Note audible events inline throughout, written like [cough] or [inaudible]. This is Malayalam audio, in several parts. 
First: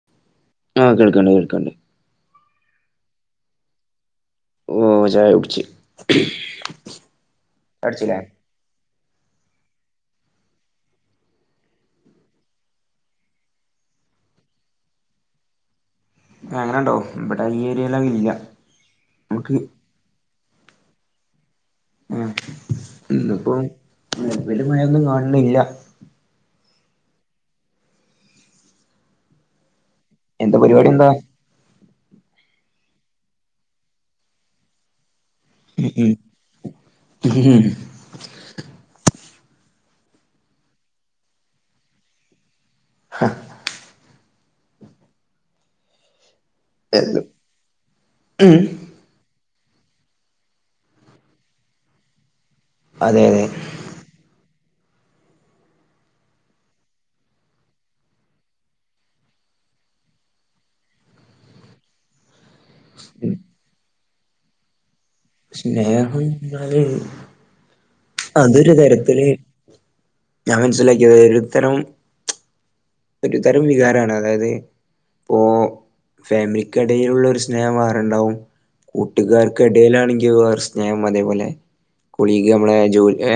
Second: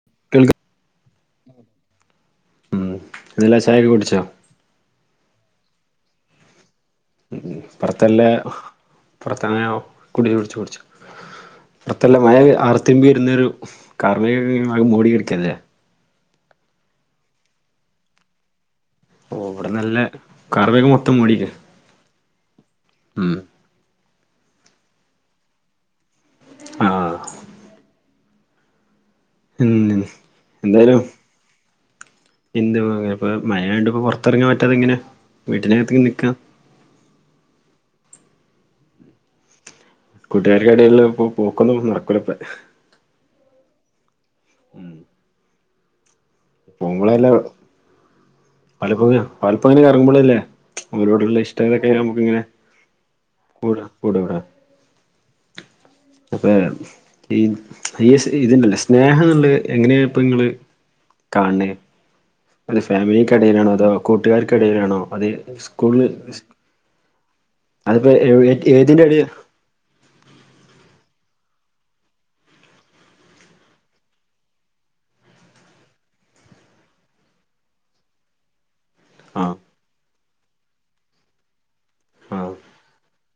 [unintelligible] ആഹ് കേൾക്ക്ണ്ട് കേൾക്ക്ണ്ട് എന്തെല്ലാ ച്ചായൊക്കെ കുടിച്ചോ ഓ ചായ കുടിച്ച് [unintelligible] അടിച്ചില്ലേ പൊറത്തല്ലേ പൊറത്താണെ ഗുളിക വേടിച്ചു കുടിച്ചു പുറത്തല്ല മഴ ആർത്തിമ്പി വരുന്നൊരു കാർമേഘം ഒക്കെ ഇങ്ങനെ ആകെ മൂടി കെടക്കല്ലേ ആഹ് അങ്ങനെ ഇണ്ടോ ഇപടെ ഈ ഏരിയേല് അഅ്ഇല്ല ഓ ഇവടെ നല്ല കാർമേഘം മൊത്തം മൂടിക്ക മ്മ് ഉം ഇന്ന്പ്പോ നിലവില് മഴയൊന്നും കാണ്ല്ല ആഹ് ഉം എന്താ പരിപാടി എന്താലും എന്താ എന്ത് [unintelligible] ഇപ്പം മഴയയോണ്ട് ഇപ്പോ പുറത്തിറങ്ങാൻ പറ്റാതേ ഇങ്ങനെ വീട്ടിനകത്തിങ്ങനേ നിക്കാ മ്ഹ്... കൂട്ടുകാർക്കെടേലെള്ള ഇപ്പ പോക്കൊന്നും നടക്കുലപ്പ ഹ ഉം പോമ്പളെല്ലാ ഉം. പലപ്പൊയ പലപ്പൊങ്ങനെ ഇറങ്ങ്മ്പളല്ലേ അവരോടുള്ള ഇഷ്ട ഇതൊക്കെ നമുക്ക ഇങ്ങനെ- അതെ അതെ. പൂട പൂടാവ്ട അപ്പാ ഈ ഇത് ഈസ് ഇതിണ്ടല്ലേ സ്നേഹം എന്ന്ള്ള എങ്ങനെയപ്പൊ നിങ്ങള്? കാണേ ത് ഫാമിലിക്കെടയിലാണോ അതോ? കൂട്ടുകാർക്കിടയിലാണോ അത് സ്കൂള് സ്നേഹം സ് ക് എന്നാല് അതിപ്പോ എവ് അതൊരു ഏതിന്റെ ടേ തരത്തില് ഞാൻ മനസ്സിലാക്കിയത് ഒരു തരും ഒരു തരം വികാരാണ് അതായത് ഓം ഫാമിലിക്ക്ടയിലുള്ള ഒരു സ്നേഹം വേറുണ്ടാവും. ആ കൂട്ടുകാർക്ക് ഇടയിലാണെങ്കിൽ വേറെ സ്നേഹം അതേപോലെ കുളി ആ യീക്കമ്മളെ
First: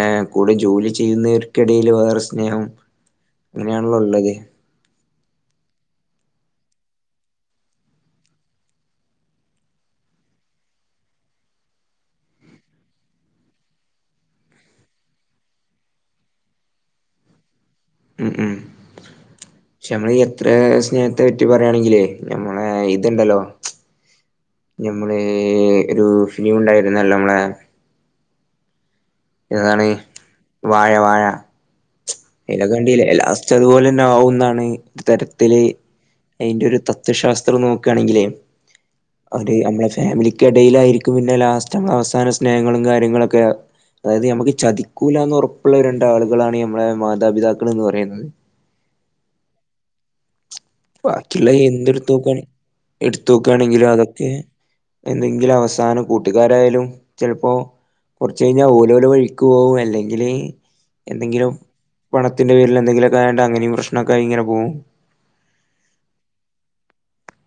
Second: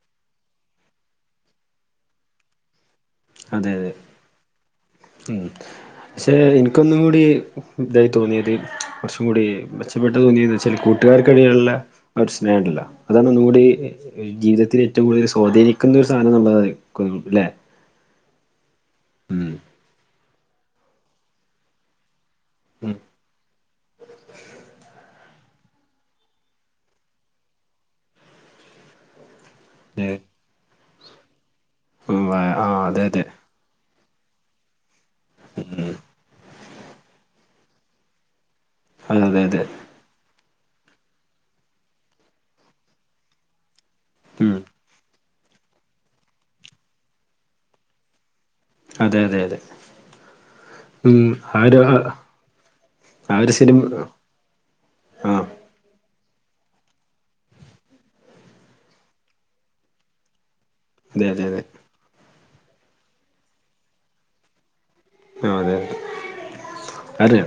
എഹ് കൂടെ ജോലി ചെയ്യുന്നവർക്കിടൽ വേറെ സ്നേഹം അതെ അതെ അങ്ങനെയാണല്ലോ ഉള്ളത് ഉം പക്ഷെ ഇൻക്കൊന്നും കൂടി ഇതായി തോന്നിയത് കുറച്ചും കൂടി മെച്ചപ്പെട്ട് തോന്നിയത് വെചാൽ കൂട്ടുകാർക്കിടയിലുള്ള ഒര് സ്നേഹം ഉണ്ടല്ലോ അതാണ് ഒന്നും കൂടി ജീവിതത്തില് ഏറ്റവും കൂടുതൽ സ്വാധീനിക്കുന്ന ഒരു സാധനം നമ്മള് അതായിരികുല്ലെ ഉം ഉം ഉം പക്ഷെ നമ്മള് എത്ര സ്നേഹത്തെ പറ്റി പറയാണെങ്കിലേ ഞമ്മളെ ഇത്ണ്ടല്ലോ ഞ ഒരു ഫിലിം ഉണ്ടായിരുന്നല്ലോ നമ്മളെ എതാണ് ഉം വാഴ വാഴ ഉം ആ ആ, അതെ കണ്ടിലെ അതെ ലാസ്റ്റ് അതുപോലെന്നെ ആവുന്നാണ് ഒരു തരത്തില് അഴിൻ്റെ ഒരു ത തത്വ ശാസ്ത്രം നോക്കാണെങ്കിലെ അതെ അതെ ഒരു അതെ നമ്മളെ ഫാമിലിക്ക് എടയിലായിരിക്കും പിന്നെ ലാസ്റ്റ് നമ്മളെ അവസാന സ്നേഹങ്ങളും കാര്യങ്ങളൊക്കെ അതായത് നമുക്ക് ഉം ചതി ക്കൂലാന്ന് ഉറപ്പുള്ള രണ്ടാളുകളാണ് നമ്മളെ മാതാപിതാക്കൾ എന്ന് പറയുന്നത് അതെ അതെ അതെ ഉം ബാക്കിയുള്ള ആ ഒരു ആ എന്തെടുത്ത്നോക്കണെ ആ ഒരു സിനിമ എടുത്തോക്കാണെങ്കിലും അതൊക്കെ ആ എന്നങ്കിലും അവസാനം കൂട്ടുകാരായാലും ചെൽപ്പോ കൊർച്ച് കഴിഞ്ഞാ ഓലോലെ വഴിക്ക് പോകും അല്ലെങ്കില് അതെ അതെ എന്തെങ്കിലും അതെ പണത്തിന്റെ പേരിൽ എന്തെങ്കിലുമൊക്കെ ആയാണ്ട് അങ്ങനെയും പ്രശ്നൊക്കെ ആയി ഇങ്ങനെ പോകും ആഹ് അതെ അതെ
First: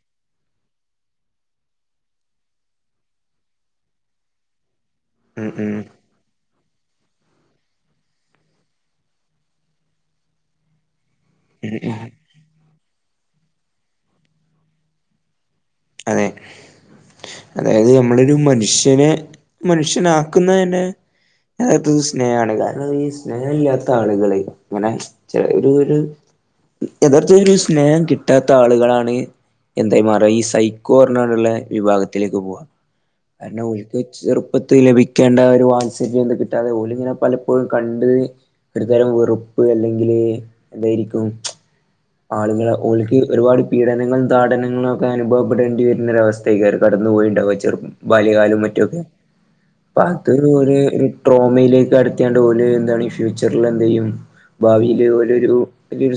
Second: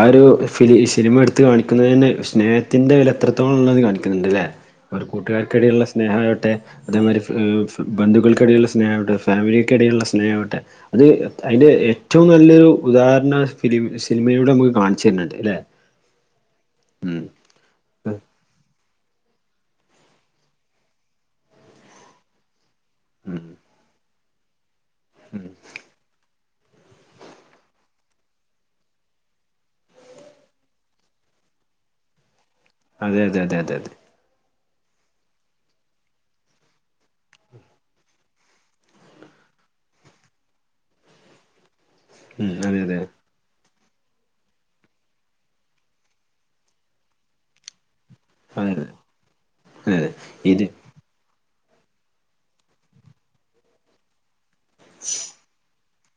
ആ ഒരു ഫി സിനിമ എടുത്ത് കാണിക്കുന്നതെന്നെ സ്നേഹത്തിന്റെ വില എത്രത്തോളം ഉള്ളത് കാണിക്കുന്നുണ്ട് ലെ ഉം ഉം കൂട്ടുകാർക്കിടയില്ള്ള സ്നേഹായൊട്ടെ അതേമാതിരി ബന്ധുക്കൾക്കിടയിലുള്ള സ്നേഹാവട്ടെ ഫാമിലിക്കിടയിലുള്ള സ്നേഹാവട്ടെ അത് അതിന്റെ ഉം ഉം ഏറ്റവും നല്ലൊരു ഉദാഹരണ ഫി സിനിമയിലൂടെ നമുക്ക് കാണിച്ചു തരുന്നുണ്ട് ല്ലെ അതെ അതായത് നമ്മളൊരു മനുഷ്യനെ മനുഷ്യനാക്കുന്നതന്നെ അതായത് സ്നേഹാണ് കാരണം ഈ ഉം സ്നേഹല്ലാത്ത ആളുകള് അങ്ങനെ ഒരു ഒരു യഥാർത്ഥ ഒരു സ്നേഹം കിട്ടാത്ത ആളുകളാണ് എന്തായ് മാറ ഈ സൈ ക്കോ പർഞാണ്ടുള്ള വിഭാഗത്തിലേക്ക് പോവാ അതെ അതെ അതെ കാരണം അതെ അതെ ഓൽക്ക് ചെറുപ്പത്തിൽ ലഭിക്കേണ്ട ഒരു വാത്സല്യം കിട്ടാതെ ഓല് ഇങ്ങനെ പലപ്പോഴും കണ്ട് ഒരുത്തരം വെറുപ്പ് അല്ലെങ്കില് എന്തായിരിക്കും ഉം ആളുകളെ അതെ അതെ ഓൽക്ക് ഒരുപാട് പീഡനങ്ങളും താടനങ്ങളും ഒക്കെ അനുഭവപ്പെടേണ്ടി വരുന്നരു അവസ്ഥേക്കാരം കടന്നു പോയിണ്ടാവ ചെറു ബാല്യകാലം അതെ മറ്റു അതെ ഒക്കെ അതെ അപ്പ അതെ അത് ഇത് ഒരു ട്രോമയിലേക്ക് അട്ത്തിയാണ്ട് ഓല് എന്താണ് ഫ്യൂച്ചറിൽ എന്ത് ചെയ്യും ഭാവിൽ ഓലൊരു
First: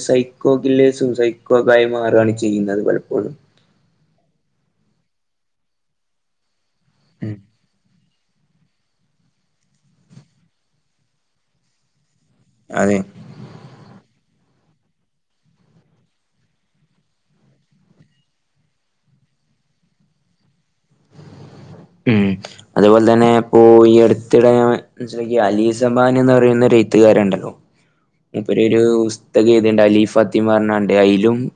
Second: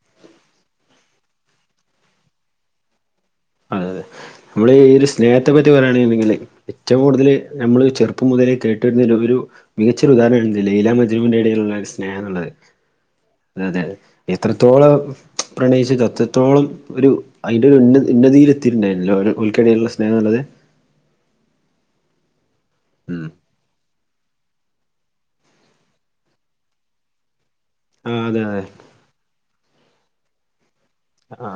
സൈക്കോ കില്ലേയ്‌സും സൈക്കോക്കായി മാറാണ് ചെയ്യുന്നത് പലപ്പോഴും അതെ നമ്മള് ഈ ഒരു സ്നേഹത്തെ പറ്റി പറയുകയാണണ്ടെങ്കില് ഏറ്റവും കൂടുതൽ ഉം നമ്മള് ചെറു പ്പം മുതലേ കേട്ടിരുന്ന ഒരു മികച്ച ഒരു ഉദാഹരണ ലൈലാ മജ്നുവിന്റെ ഇടയിലുള്ള സ്നേഹം എന്നുള്ളത് അതെ അതെ അതെഎത്രത്തോളം പ്രണയിച്ചത് അത്രത്തോളം ഒരു അഴിന്റെ ഒരു ഉന്ന ഉന്നതിയിൽ എത്തിയിട്ടുണ്ടായിരുന്നല്ലോ ഓൽക്കിടയിലുള്ള സ്നേഹം ഉള്ളത് ഉം അതുപോലെ ഉം തന്നെ ഓ ഈ അടുത്തിടെ ഞാൻ മനസ്സിലാക്കിയ അലിസബാൻ എന്ന് പറയുന്ന ഒരു എഴുത്തുകാരനുണ്ടല്ലോ ആ അതെ മൂപ്പര് അതെ ഒരു പുസ്തകം എയ്ത്ണ്ട് അലി ഫത്തിമ പറഞ്ഞാണ്ട് അഴിലും ആ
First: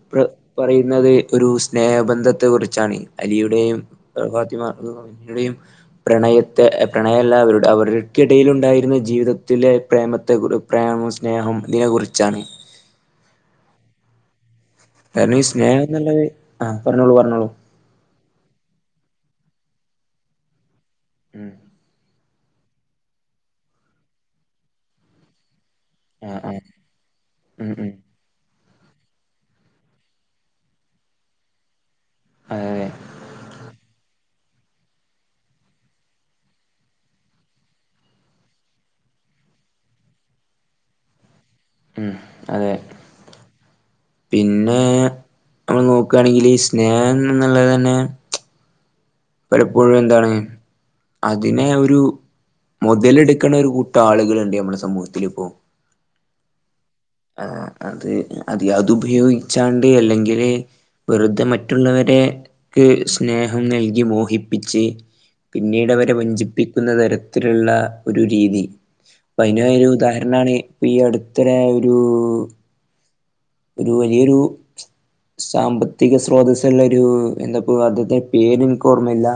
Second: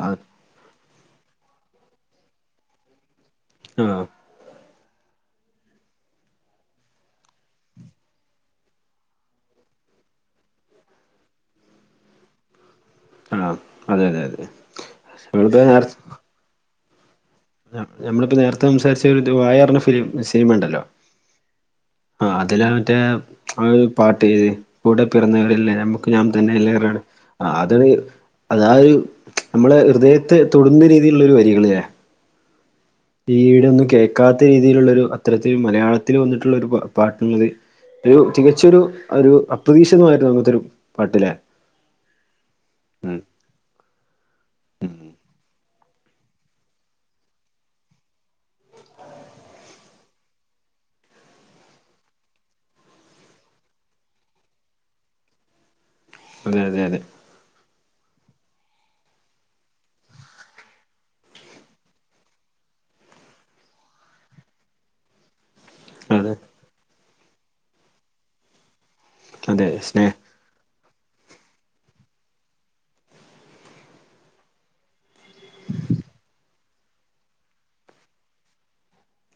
പറയുന്നത് ഒരു സ്നേഹബന്ധത്തെ കുറിച്ചാണ് അലിയുടെയും ആ ഫാത്തിമ ടെയും പ്രണയത്തെ പ്രണയല്ല അവരുടെ അവർക്കിടഴിലുണ്ടായിരുന്ന ജീവിതത്തിലെ പ്രേമത്തെ പ്രേമം സ്നേഹം ഇതിനെ കുറിച്ചാണ് ആഹ് അതെ അതെ അതെ കാരണം ഈ നമ്മളിപ്പോ സ്നേഹന്ന്ള്ളത് ആഹ് പറഞ്ഞോളൂ പറഞ്ഞോളൂ ആ നമ്മളിപ്പോ നേരത്തെ സംസാരിച്ച ഒരു വായറിഞ ഫിലിം സിനിമ ഇണ്ടല്ലോ ഉം ആ അതില മറ്റേ ആ ഒരു പാട്ട് കൂടെ പിറന്നവരല്ലേ നമു ക്ക് ഞാൻ ആ ആ തന്നെ എല്ലാറിണ് ആ ഉം അത് ഉം അതാ ആ ഒരു നമ്മളെ ഹൃദയത്തെ തൊടുന്ന രീതിയിലുള്ള ഒരു വരികൾല്ലേ അ ഏ ഈടൊന്നും കേൾക്കാത്ത രീതിയിലുള്ളൊരു അത്തരത്തിൽ മലയാളത്തിൽ വന്നിട്ടുള്ള ഒരു പ പാട്ടുള്ളത് ഒരു തികച്ചൊരു ഒരു അപ്രതീക്ഷിതമായിട്ട് നമുത്തൊരു പാട്ടിലേ ഉം അതെ പിന്നെ നമ്മള് നോക്കുകയാണെങ്കിൽ സ്നേഹം എന്നുള്ളത് തന്നെ പലപ്പോഴും എന്താണ് അതിനെ ഒരു മുതലെടുക്ക്ണ ഒരു കൂട്ടം ആളുകളുണ്ട് നമ്മളെ സമൂഹത്തില്പൊ അതെ അതെ അതെ ആ അത് അത് അത് ഉപയോഗിച്ചാണ്ട് അല്ലെങ്കില് വെറുതെ മറ്റുള്ളവര്ക്ക് സ്നേഹം നൽകി മോഹിപ്പിച്ച് പിന്നീട് വരെ അതെ വഞ്ചിപ്പിക്കുന്ന തരത്തിലുള്ള ഒരു രീതി പ്പയ്നാ അതെ ഒരു സ്നേഹ ഉദാഹരണാണ് ഇപ്പൊ ഈ അടുത്തരായൊരു ഒരു വലിയൊരു സാമ്പത്തിക സ്രോതസ്സ്ള്ള ഒരു എന്താപ്പോ അദ്ത്തെ പേര് ഇൻക്ക് ഓർമ്മയില്ല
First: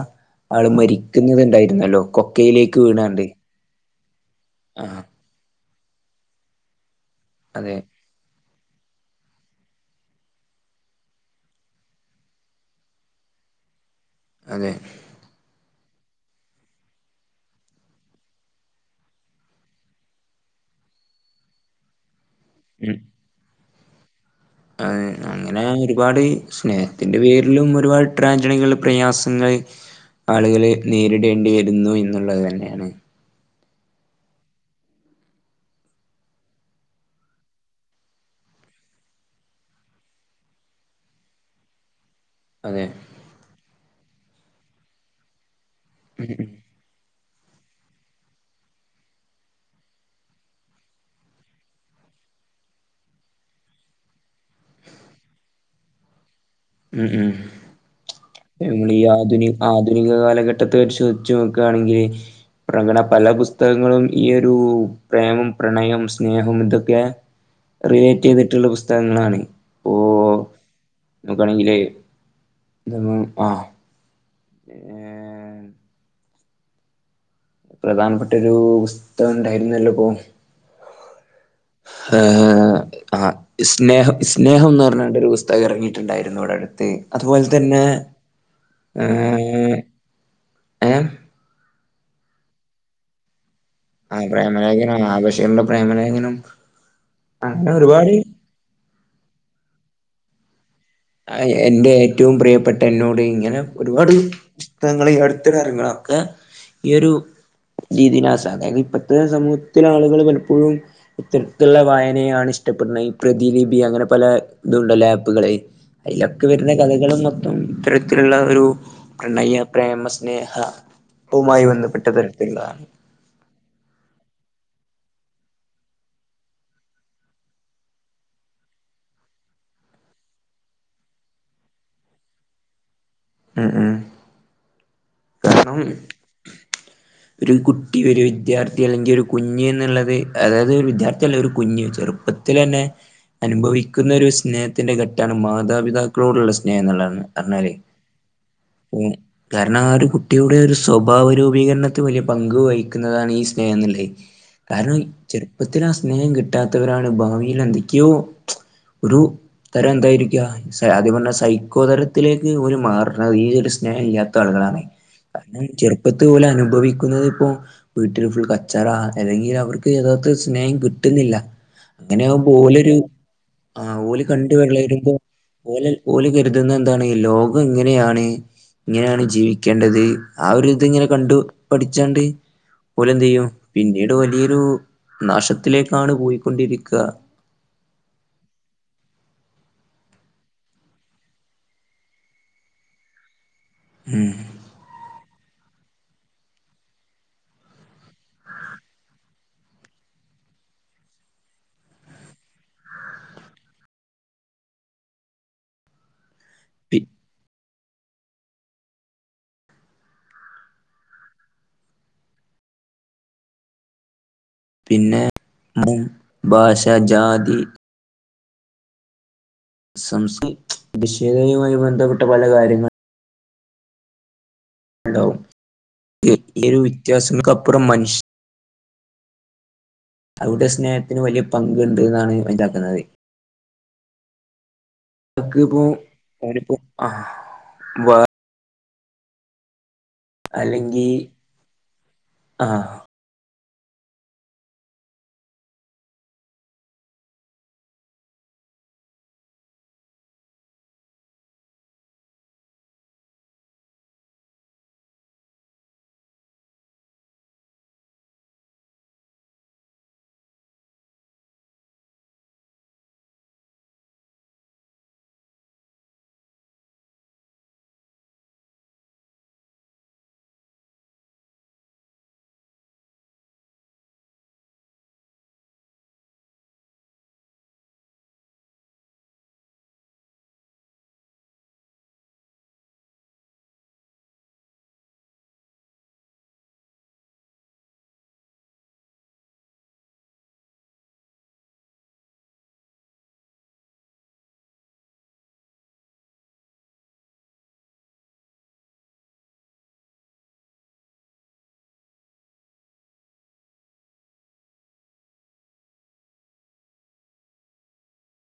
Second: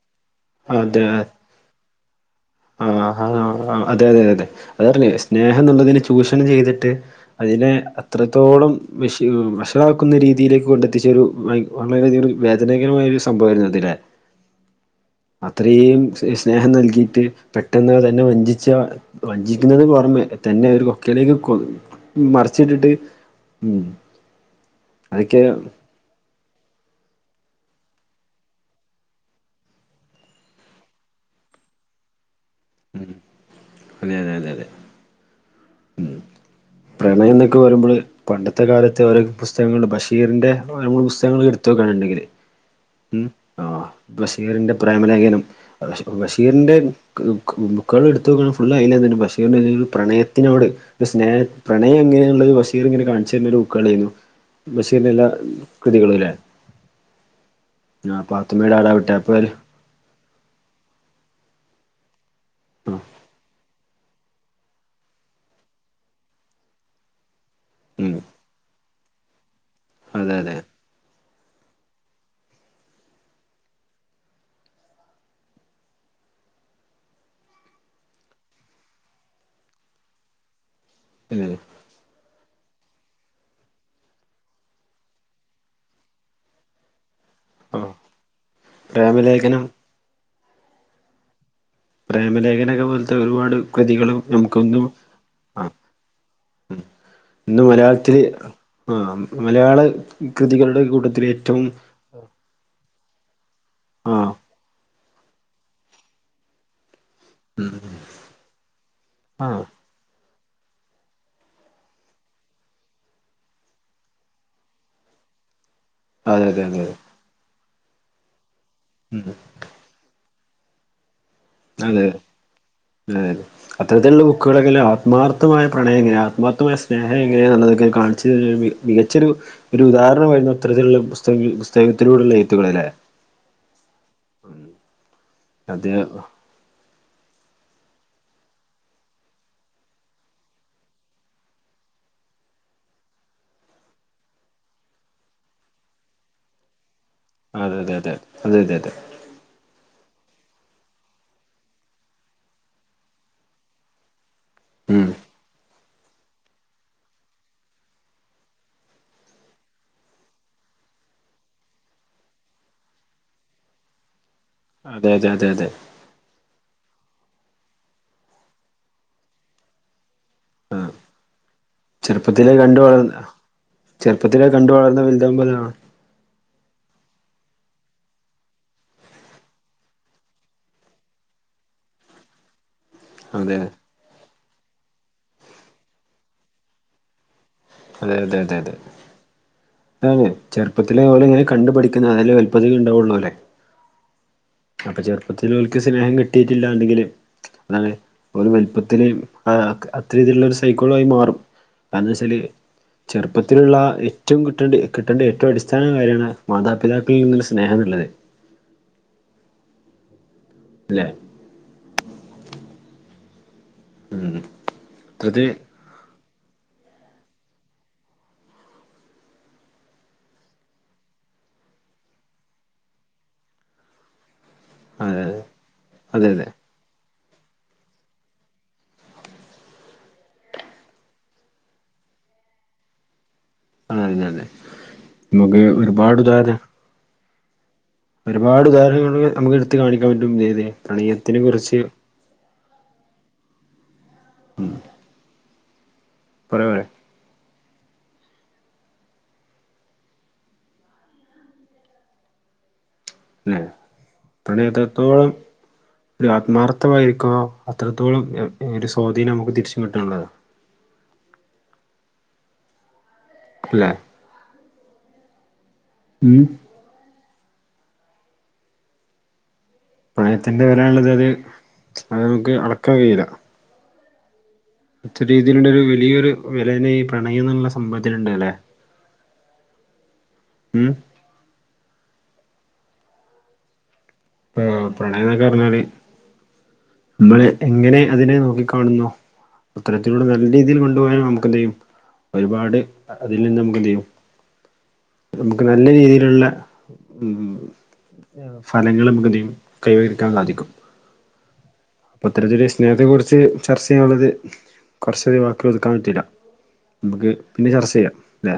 ആള് അതെ മരിക്കുന്നുന്നത്ണ്ടായിരുന്നല്ലോ കൊ ആഹ് ആഹ് അതെ അതെ അതെ ആ അതല്ല സ്നേഹം എന്നുള്ളതിന് ചൂഷണം ചെയ്തിട്ട് അതിനെ അതെ അത്രത്തോളം വിഷ വഷളാക്കുന്ന രീതിയിലേക്ക് കൊണ്ടെത്തിച്ചരു വയ് വളരെയ ഒരു വേദനകരമായ ഒര് സംഭവായിരുന്നതിലെ അതെ അത്രയും സ് സ്നേഹം നൽകിയിട്ട് പെട്ടെന്ന് തന്നെ വഞ്ചിച്ച വഞ്ചിക്കുന്നുത് പുറമെ തന്നെ ഒരു കൊക്കയിലേക്ക് കൊ മറിച്ചിട്ടിട്ട് ഉം അത് അതൊക്കെ അങ്ങനെയായൊരു ഒരുപാട് സ്നേഹത്തിന്റെ പേരിലും ഒരുപാട് ട്രാഞ്ചണികൾ പ്രയാസങ്ങള് ആളുകൾ നേരിടേണ്ടി വരുന്നു എന്നുള്ളത് തന്നെയാണ് അതെ അതെ അതെ അതെ ഉം പ്രണയം എന്നൊക്കെ പറിമ്പള് പണ്ടത്തെ കാലത്ത് ഓരോ പുസ്തകങ്ങള് ബഷീറിന്റെ ഓരോ പുസ്തകങ്ങള് എടുത്തു നോക്കാണ് ണ്ടെങ്കില് അതെ ഉം ആഹ് ബഷീറിന്റെ പ്രേമലേഖനം ഉം ഉം ബഷീറിന്റെ ക് ബുക്ക് ബുക്കുകൾ എടുത്ത് നോക്കണ ഫുള്ള് അയിലെന്നെ ബഷീറിന്റെ ന്റങ്കിലും പ്രണയത്തിനോട് സ്നേഹ പ്രണയം എങ്ങനെയുള്ളത് ബഷീർ ഇങ്ങനെ കാണിച്ചുര്ണ ഒരു ബുക്കാണേന്നു ബാഷീറിന്റെ എല്ലാ കൃതികളും ലെ ഉം ഉം പാത്തുമ്മയുടെ നമ്മള് ഈ ആടാവട്ടെ അപ്പൊ ആധുനി ഒരു ആധുനിക കാലഘട്ട പറ്റത്ത് ചോദിച്ച് നോക്കാണെങ്കിൽ പ്രകണ ആഹ് പല പുസ്തകങ്ങളും ഈ ഒരു പ്രേമം പ്രണയം സ്നേഹം ഇതൊക്കെ ഉം റിലേറ്റയ്തിട്ടുള്ള പുസ്തകങ്ങളാണ് അതെ അതെ നോക്കാണെങ്കില് എന്തന്ന് ആ ഏ പ്രധാനപ്പെട്ടൊരു പുസ്തകം ഉണ്ടായിരുന്നല്ലപ്പോ ഏഹ് ഹ ആഹ് ഇസ്നേഹം സ്നേഹംന്ന് പറഞ്ഞാണ്ട് ഒരു പുസ്തകം എറങ്ങിട്ടുണ്ടായിരുന്നു ഇവിടെ അടുത്ത് അതുപോലെ തന്നെ ആഹ് പ്രേമലേഖനം ഏ എ പ്രേമലേഖനൊക്കെ പോലത്തെ ഒരുപാട് കൃതികളും ആ നമുക്കൊന്നും പ്രേമലേഖനം ആ അ ബഷീറിന്റെ പ്രേമലേഖനം ഉം ഇന്ന് അങ്ങനെ ഒരുപാട് മലയാളത്തില് ആ മലയാള കൃതികളുടെ കൂട്ടത്തി എന്റെ ഏറ്റവും പ്രിയപ്പെട്ട എന്നോട് ഇങ്ങനെ ഒരുപാട് ആഹ് പുസ്ത ങ്ങള് അടുത്തകാര്യങ്ങളൊക്കെ ഈ ഒരു ഉം രീതിയിലാസ അതായത് ഇപ്പോഴത്തെ ആഹ് സമൂഹത്തിലെ ആളുകൾ പലപ്പോഴും ഇത്തരത്തിലുള്ള വായനയാണ് ഇഷ്ടപ്പെടുന്നത് ഈ പ്രതിലിപി അങ്ങനെ പല ഇതുണ്ടല്ലോ ആപ്പുകളെ അതിലൊക്കെ അതെ അതെ അതെ വരുന്ന അതെ കഥകളും മൊത്തം ഇത്തരത്തിലുള്ള ഒരു ഉം പ്രണയ പ്രേമ സ്നേഹ പമായി ബന്ധപ്പെട്ട തരത്തിലുകളാണ് ഉം അത്തരത്തിലുള്ള ബുക്കുകളൊക്കെല്ലെ ആത്മാർത്ഥമായ പ്രണയം എങ്ങനെ ആത്മാർത്ഥമായ സ്നേഹം എങ്ങനെയുള്ളതൊക്കെ കാണിച്ച് മികച്ചൊരു ഒരു ഉദാഹരണം വരുന്ന അത്തരത്തിലുള്ള പുസ്തക പുസ്തകത്തിലൂടെള്ള ഏത്തുകൾ അല്ലേ ഉം ഉം കാരണം അത് [inaudible] ഒരു കുട്ടി ഒരു വിദ്യാർത്ഥി അല്ലെങ്കിൽ ഒരു കുഞ്ഞു എന്നുള്ളത് അതായത് ഒരു വിദ്യാർത്ഥിയ അല്ല ഒരു കുഞ്ഞ് ചെറുപ്പ ത്തി ലെന്നെ അനുഭവിക്കുന്ന ഒരു സ്നേഹത്തിന്റെ ഘട്ടമാണ് മാതാപിതാക്കളോടുള്ള സ്നേഹം എന്നുള്ളതന്നെ അതെ അതെ അത അത അതെ അതെ അതെ കാരണം ആ ഒരു കുട്ടിയുടെ ഒരു സ്വഭാവ രൂപീകരണത്തി വലിയ പങ്ക് വഹിക്കുന്നതാണ് ഈ സ്നേഹം എന്നുള്ളെ കാരണം ഉം ചെറുപ്പത്തിൽ ആ സ്നേഹം കിട്ടാത്തവരാണ് ഭാവിയിൽ എന്തൊക്കെയോ ഒരു തരം എന്തായിരിക്ക അതേപോല സൈക്കോ തരത്തിലേക്ക് ഒരു മാ കാര ഈ ഒരു സ്നേഹം ഇല്ലാത്ത ആളുകളാണ് അതെ അതെ അതെ കാരണം അതെ ചെറുപ്പ ഇപ്പത്തെ പോലെ അനുഭവിക്കുന്നത് ഇപ്പ വീട്ടിൽ ഫുൾ കച്ചറ അല്ലെങ്കിൽ അവർക്ക് യഥാത് സ് സ്നേഹം ആഹ് കിട്ടുന്നില്ല അങ്ങനെയ ആകുമ്പോ ചെറുപ്പത്തിലെ കണ്ട് ഓലൊരു വളർന്ന ആ ഓല ചെറുപ്പത്തിലെ കണ്ട് വെള്ളം വളർന്ന് വരുമ്പോ വലുതാവുമ്പോഴാണ് ഓലെ പോല കരുതുന്ന എന്താണ് ലോകം എങ്ങനെയാണ് ഇങ്ങനെയാണ് ജീവിക്കേണ്ടത് ആ ഒരു ഇതി ഇങ്ങനെ കണ്ടു പഠിച്ചാണ്ട് പോലെന്ത് ചെയ്യും അതെ പിന്നീട് വലിയൊരു നാശത്തിലേക്കാണ് പോയിക്കൊണ്ടിരിക്ക അതെ അതെ അതെ അതെ അതെ ചെറുപ്പത്തിലെ പോലെങ്ങനെ കണ്ടു പഠിക്കുന്ന അതില് വല്പതിത ഉണ്ടാവുള്ളൂ അല്ലേ ഉം അപ്പൊ ചെറുപ്പത്തിലോൽക്ക് സ്നേഹം കിട്ടിയിട്ടില്ലാണ്ടെങ്കില് അതാണ് ഓല് വലുപ്പത്തില് അത്ര രീതിയിലുള്ള ഒരു സൈക്കോള ആയി മാറും [unintelligible] ചെറുപ്പത്തിലുള്ള ഏറ്റവും കിട്ടേണ്ട കിട്ടേണ്ട ഏറ്റവും അടിസ്ഥാന കാര്യാണ് പി മാതാപിതാക്കളിൽ നിന്നുള്ള സ്നേഹം എന്നുള്ളത് അല്ലെ ഉം പിന്നെ അത്തരത്തിൽ മും ഭാഷ ജാതി സം വിഷേധയുമായി ബന്ധപ്പെട്ട പല കാര്യങ്ങളും ഹലോ അതെ അതെ അതെ ഈ ഒരു വ്യത്യാസങ്ങക്കപ്പുറം മനുഷ്യ അവിടെ സ്നേഹത്തിന് വലിയ പങ്ക് ഉണ്ട് എന്നാണ് മനസ്സിലാക്കുന്നത് ആണതതെതെ നുക്ക് ഒരുപാട് ഉദാഹരണണം ആ വ ഒരുപാട് ഉദാഹരണങ്ങൾ നമുക്ക് എടുത്ത് കാണിക്കാൻ പറ്റും ഇതത പ്രണയത്തിനെ കുറിച്ച് ആ ഉം കുറവ അല്ലെ പിണത്തെത്തോളം ഒരു ആത്മാർത്ഥമായിരിക്കുവ അത്രത്തോളം ഒരു സ്വാധീനം നമുക്ക് തിരിച്ച കിട്ടാനുള്ളതാണ് ഇല്ലേ ഉം പ്രണയത്തിൻ്റെ വില ഉള്ളത് അത് അത് നമുക്ക് അളക്കാൻ കയൂല മറ്റ രീതിയിലുള്ള ഒരു വലിയൊരു വിലെനെ ഈ പ്രണയം എന്നുള്ള സംഭവത്തിലുണ്ട് അല്ലെ ഉം പ്രണയ എന്നൊക്കെ പറഞ്ഞാല് ഇമ്മള് എങ്ങനെ അതിനെ നോക്കിക്കാണുന്നു അത്തരത്തിലൂടെ നല്ല രീതിയിൽ കൊണ്ടുപോകാനും നമുക്ക് എന്ത് ചെയ്യും ഒരുപാട് അതിൽ നിന്ന് നമുക്ക് എന്ത് ചെയ്യും നമുക്ക് നല്ല രീതിയിലുള്ള ഉം ഫലങ്ങളും വൃതിയും കൈവരിക്കാൻ സാധിക്കും അപ്പൊ ഇത്തരത്തിൽ സ്നേഹത്തെക്കുറിച്ച് ചർച്ച ചെയ്യാനുള്ളത് കുറച്ചറിയ വാക്കുകൾ ഒതുക്കാൻ പറ്റില്ല നമുക്ക് പിന്നെ ചർച്ച ചെയ്യാം അല്ലേ